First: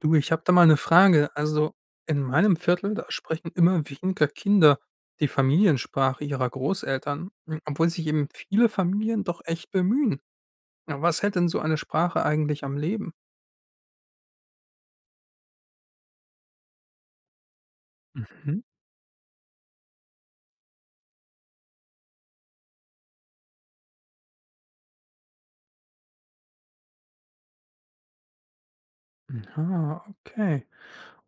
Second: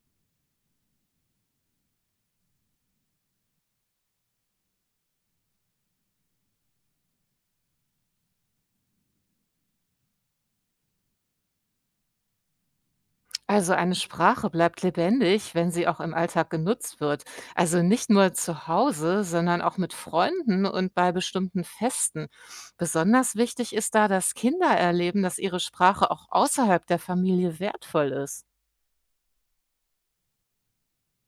Du, ich habe da mal eine Frage. Also, in meinem Viertel, da sprechen immer weniger Kinder die Familiensprache ihrer Großeltern, obwohl sich eben viele Familien doch echt bemühen. Ja, was hält denn so eine Sprache eigentlich am Leben? Also eine Sprache bleibt lebendig, wenn sie auch im Alltag genutzt wird. Also nicht nur Mhm. zu Hause, sondern auch mit Freunden und bei bestimmten Festen. Besonders wichtig ist da, dass Kinder erleben, dass ihre Sprache auch außerhalb der Familie wertvoll ist. Aha, okay.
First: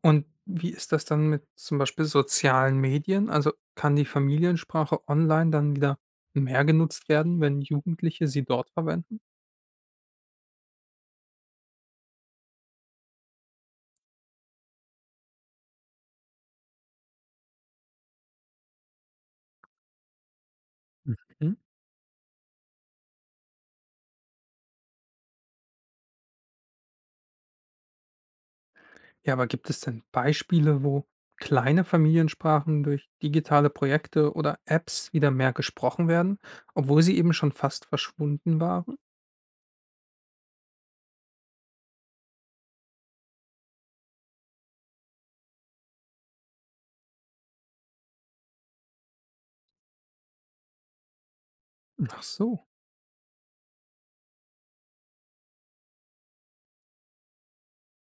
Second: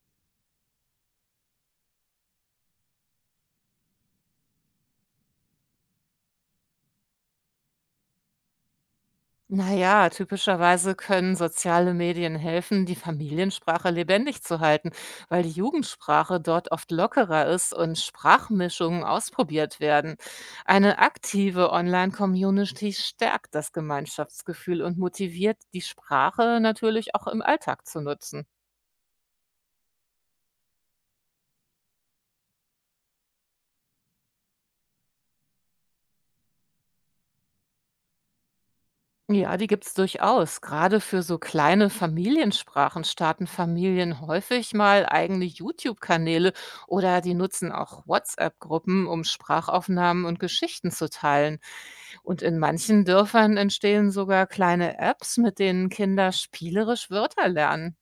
Und wie ist das dann mit zum Beispiel sozialen Medien? Also, kann die Familiensprache online dann wieder mehr genutzt werden, wenn Jugendliche sie dort verwenden? Na ja, typischerweise können soziale Medien helfen, die Familiensprache lebendig zu halten, weil die Jugendsprache dort oft lockerer ist und Sprachmischungen ausprobiert werden. Eine aktive Online-Community stärkt das Gemeinschaftsgefühl und motiviert, die Sprache natürlich auch im Alltag zu nutzen. Ja, aber gibt es denn Beispiele, wo kleine Familiensprachen durch digitale Projekte oder Apps wieder mehr gesprochen werden, obwohl sie eben schon fast verschwunden waren? Ja, die gibt's durchaus. Gerade für so kleine Familiensprachen starten Familien häufig mal eigene YouTube-Kanäle oder die nutzen auch WhatsApp-Gruppen, um Sprachaufnahmen und Geschichten zu teilen. Ach Und in so. manchen Dörfern entstehen sogar kleine Apps, mit denen Kinder spielerisch Wörter lernen.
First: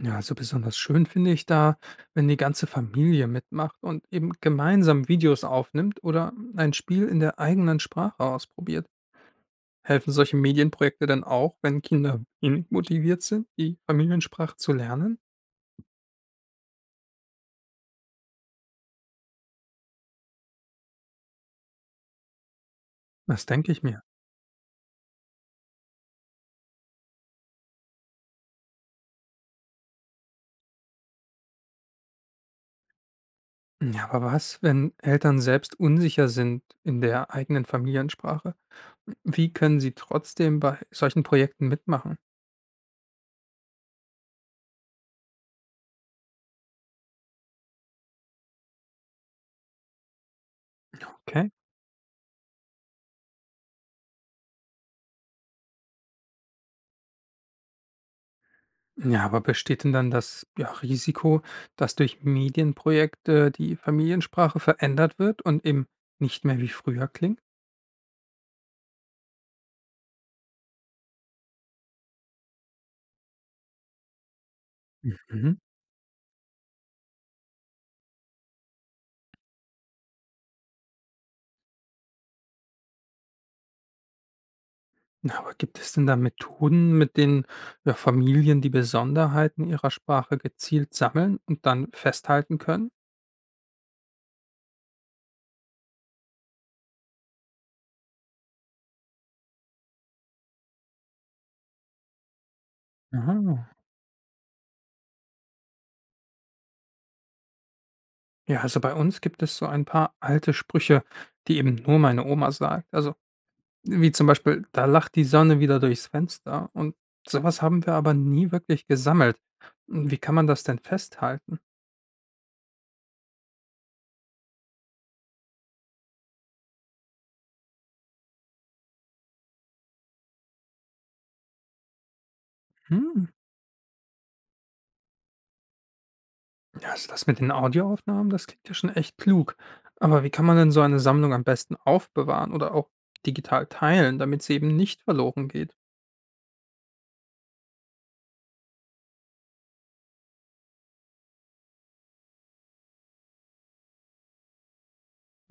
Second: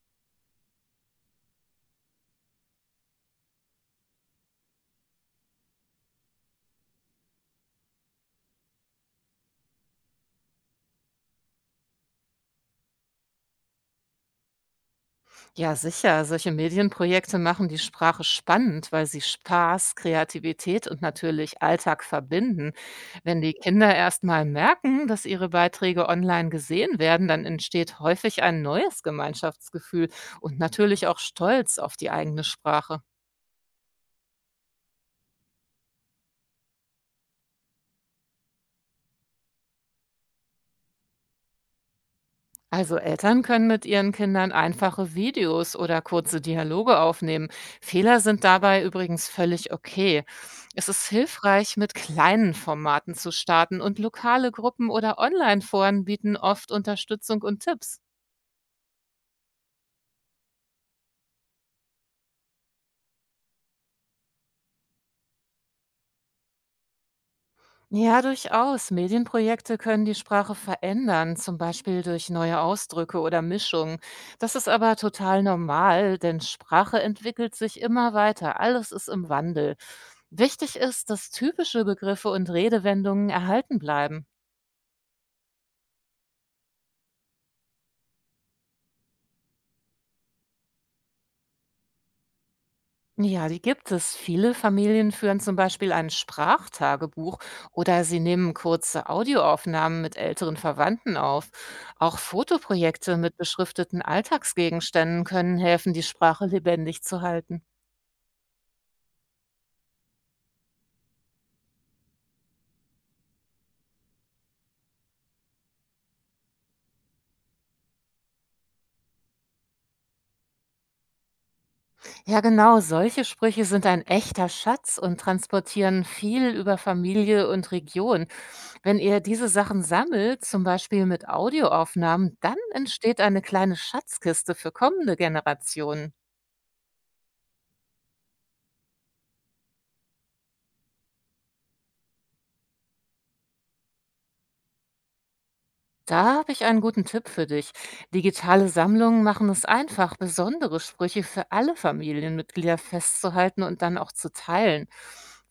Ja, also besonders schön finde ich da, wenn die ganze Familie mitmacht und eben gemeinsam Videos aufnimmt oder ein Spiel in der eigenen Sprache ausprobiert. Helfen solche Medienprojekte dann auch, wenn Kinder wenig motiviert sind, die Familiensprache zu lernen? Ja, sicher. Solche Medienprojekte machen die Sprache spannend, weil sie Spaß, Kreativität und natürlich Alltag verbinden. Wenn Das die denke ich Kinder mir. erst mal merken, dass ihre Beiträge online gesehen werden, dann entsteht häufig ein neues Gemeinschaftsgefühl und natürlich auch Stolz auf die eigene Sprache. Ja, aber was, wenn Eltern selbst unsicher sind in der eigenen Familiensprache? Wie können sie trotzdem bei solchen Projekten mitmachen? Also Eltern können mit ihren Kindern einfache Videos oder kurze Dialoge aufnehmen. Fehler sind dabei übrigens völlig okay. Es ist Okay. hilfreich, mit kleinen Formaten zu starten und lokale Gruppen oder Online-Foren bieten oft Unterstützung und Tipps. Ja, aber besteht denn dann das Risiko, dass durch Medienprojekte die Familiensprache verändert wird und eben nicht mehr wie früher klingt? Ja, durchaus. Medienprojekte können die Sprache verändern, zum Beispiel durch neue Ausdrücke oder Mischungen. Das ist aber total Mhm. normal, denn Sprache entwickelt sich immer weiter. Alles ist im Wandel. Wichtig ist, dass typische Begriffe und Redewendungen erhalten bleiben. Na, aber gibt es denn da Methoden, mit denen ja, Familien die Besonderheiten ihrer Sprache gezielt sammeln und dann festhalten können? Ja, die gibt es. Viele Familien führen zum Beispiel ein Sprachtagebuch oder sie nehmen kurze Audioaufnahmen mit älteren Verwandten auf. Auch Fotoprojekte mit Aha. beschrifteten Alltagsgegenständen können helfen, die Sprache lebendig zu halten. Ja, also bei uns gibt es so ein paar alte Sprüche, die eben nur meine Oma sagt. Also wie zum Beispiel, da lacht die Sonne wieder durchs Fenster. Und sowas haben wir aber nie wirklich gesammelt. Hm, wie kann man das denn festhalten? Ja, genau, solche Sprüche sind ein echter Schatz und transportieren viel über Familie und Region. Wenn ihr diese Sachen sammelt, zum Beispiel mit Audioaufnahmen, dann entsteht Hm. eine kleine Schatzkiste für kommende Generationen. Ja, also das mit den Audioaufnahmen, das klingt ja schon echt klug. Aber wie kann man denn so eine Sammlung am besten aufbewahren oder auch digital teilen, damit sie eben nicht verloren geht? Da habe ich einen guten Tipp für dich. Digitale Sammlungen machen es einfach, besondere Sprüche für alle Familienmitglieder festzuhalten und dann auch zu teilen.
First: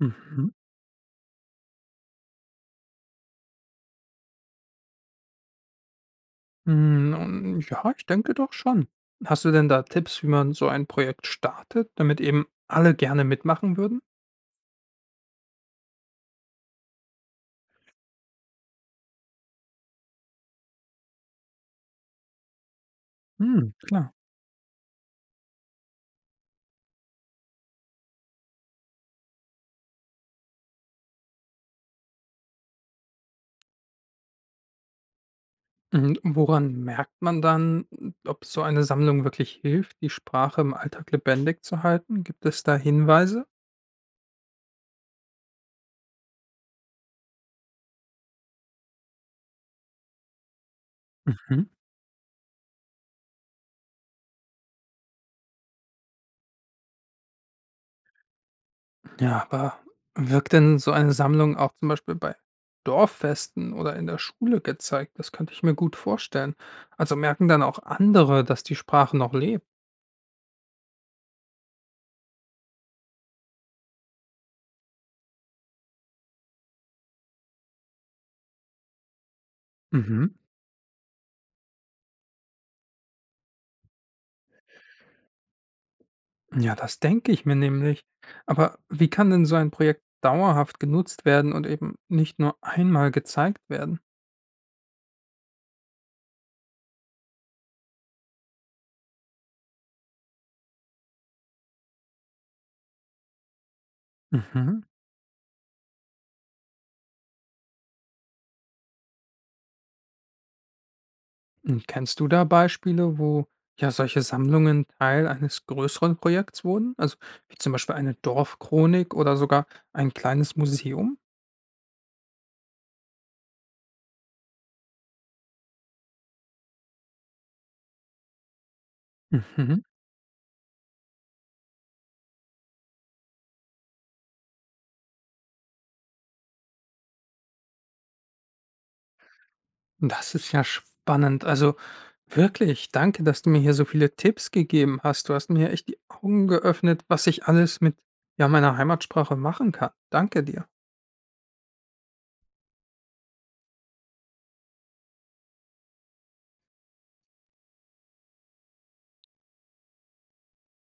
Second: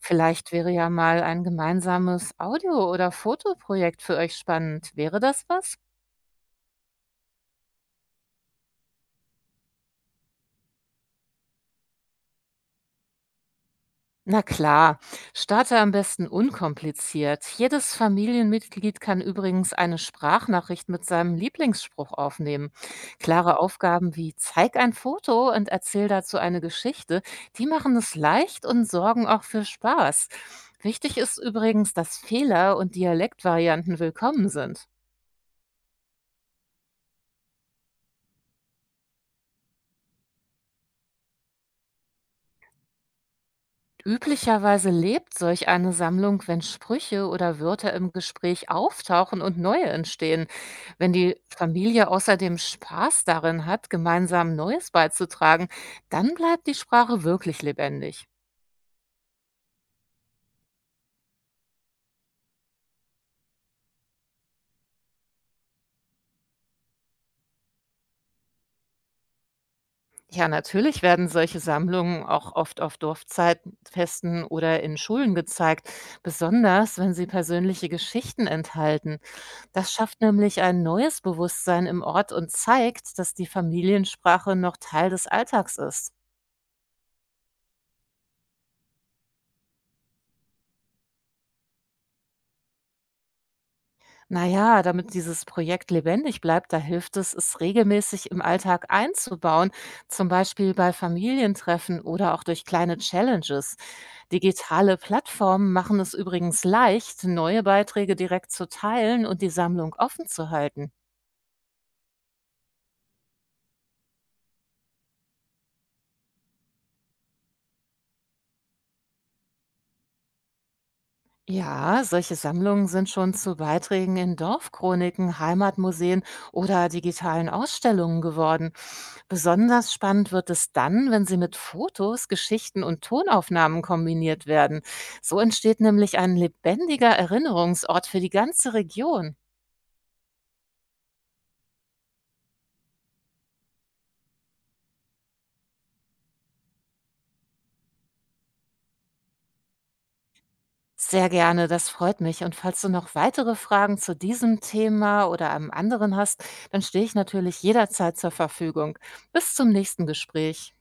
Mhm. wäre ja mal ein gemeinsames Audio- oder Fotoprojekt für euch spannend. Wäre das was? Hm, und ja, ich denke doch schon. Hast du denn da Tipps, wie man so ein Projekt startet, damit eben alle gerne mitmachen würden? Na klar, starte am besten unkompliziert. Jedes Familienmitglied kann übrigens eine Sprachnachricht mit seinem Lieblingsspruch aufnehmen. Klare Hm, klar. Aufgaben wie zeig ein Foto und erzähl dazu eine Geschichte, die machen es leicht und sorgen auch für Spaß. Wichtig ist übrigens, dass Fehler und Dialektvarianten willkommen sind. Und woran merkt man dann, ob so eine Sammlung wirklich hilft, die Sprache im Alltag lebendig zu halten? Gibt es da Hinweise? Üblicherweise lebt solch eine Sammlung, wenn Sprüche oder Wörter im Gespräch auftauchen und neue entstehen. Wenn die Mhm. Familie außerdem Spaß darin hat, gemeinsam Neues beizutragen, dann bleibt die Sprache wirklich lebendig. Ja, aber wirkt denn so eine Sammlung auch zum Beispiel bei Dorffesten oder in der Schule gezeigt? Das könnte ich mir gut vorstellen. Also merken dann auch andere, dass die Sprache noch lebt. Ja, natürlich werden solche Sammlungen auch oft auf Dorfzeitfesten oder in Schulen gezeigt, besonders wenn sie persönliche Geschichten enthalten. Das schafft Mhm. nämlich ein neues Bewusstsein im Ort und zeigt, dass die Familiensprache noch Teil des Alltags ist. Ja, das denke ich mir nämlich. Aber wie kann denn so ein Projekt dauerhaft genutzt werden und eben nicht nur einmal gezeigt werden? Naja, damit dieses Projekt lebendig bleibt, da hilft es, es regelmäßig im Alltag einzubauen, zum Beispiel bei Familientreffen oder auch durch kleine Challenges. Mhm. Digitale Plattformen machen es übrigens leicht, neue Beiträge direkt zu teilen und die Sammlung offen zu halten. Und kennst du da Beispiele, wo ja solche Sammlungen Teil eines größeren Projekts wurden? Also wie zum Beispiel eine Dorfchronik oder sogar ein kleines Museum? Ja, solche Sammlungen sind schon zu Beiträgen in Dorfchroniken, Heimatmuseen oder digitalen Ausstellungen geworden. Mhm. Besonders spannend wird es dann, wenn sie mit Fotos, Geschichten und Tonaufnahmen kombiniert werden. So entsteht nämlich ein lebendiger Erinnerungsort für die ganze Region. Das ist ja spannend. Also wirklich, danke, dass du mir hier so viele Tipps gegeben hast. Du hast mir echt die Augen geöffnet, was ich alles mit ja, meiner Heimatsprache machen kann. Danke dir. Sehr gerne, das freut mich. Und falls du noch weitere Fragen zu diesem Thema oder einem anderen hast, dann stehe ich natürlich jederzeit zur Verfügung. Bis zum nächsten Gespräch.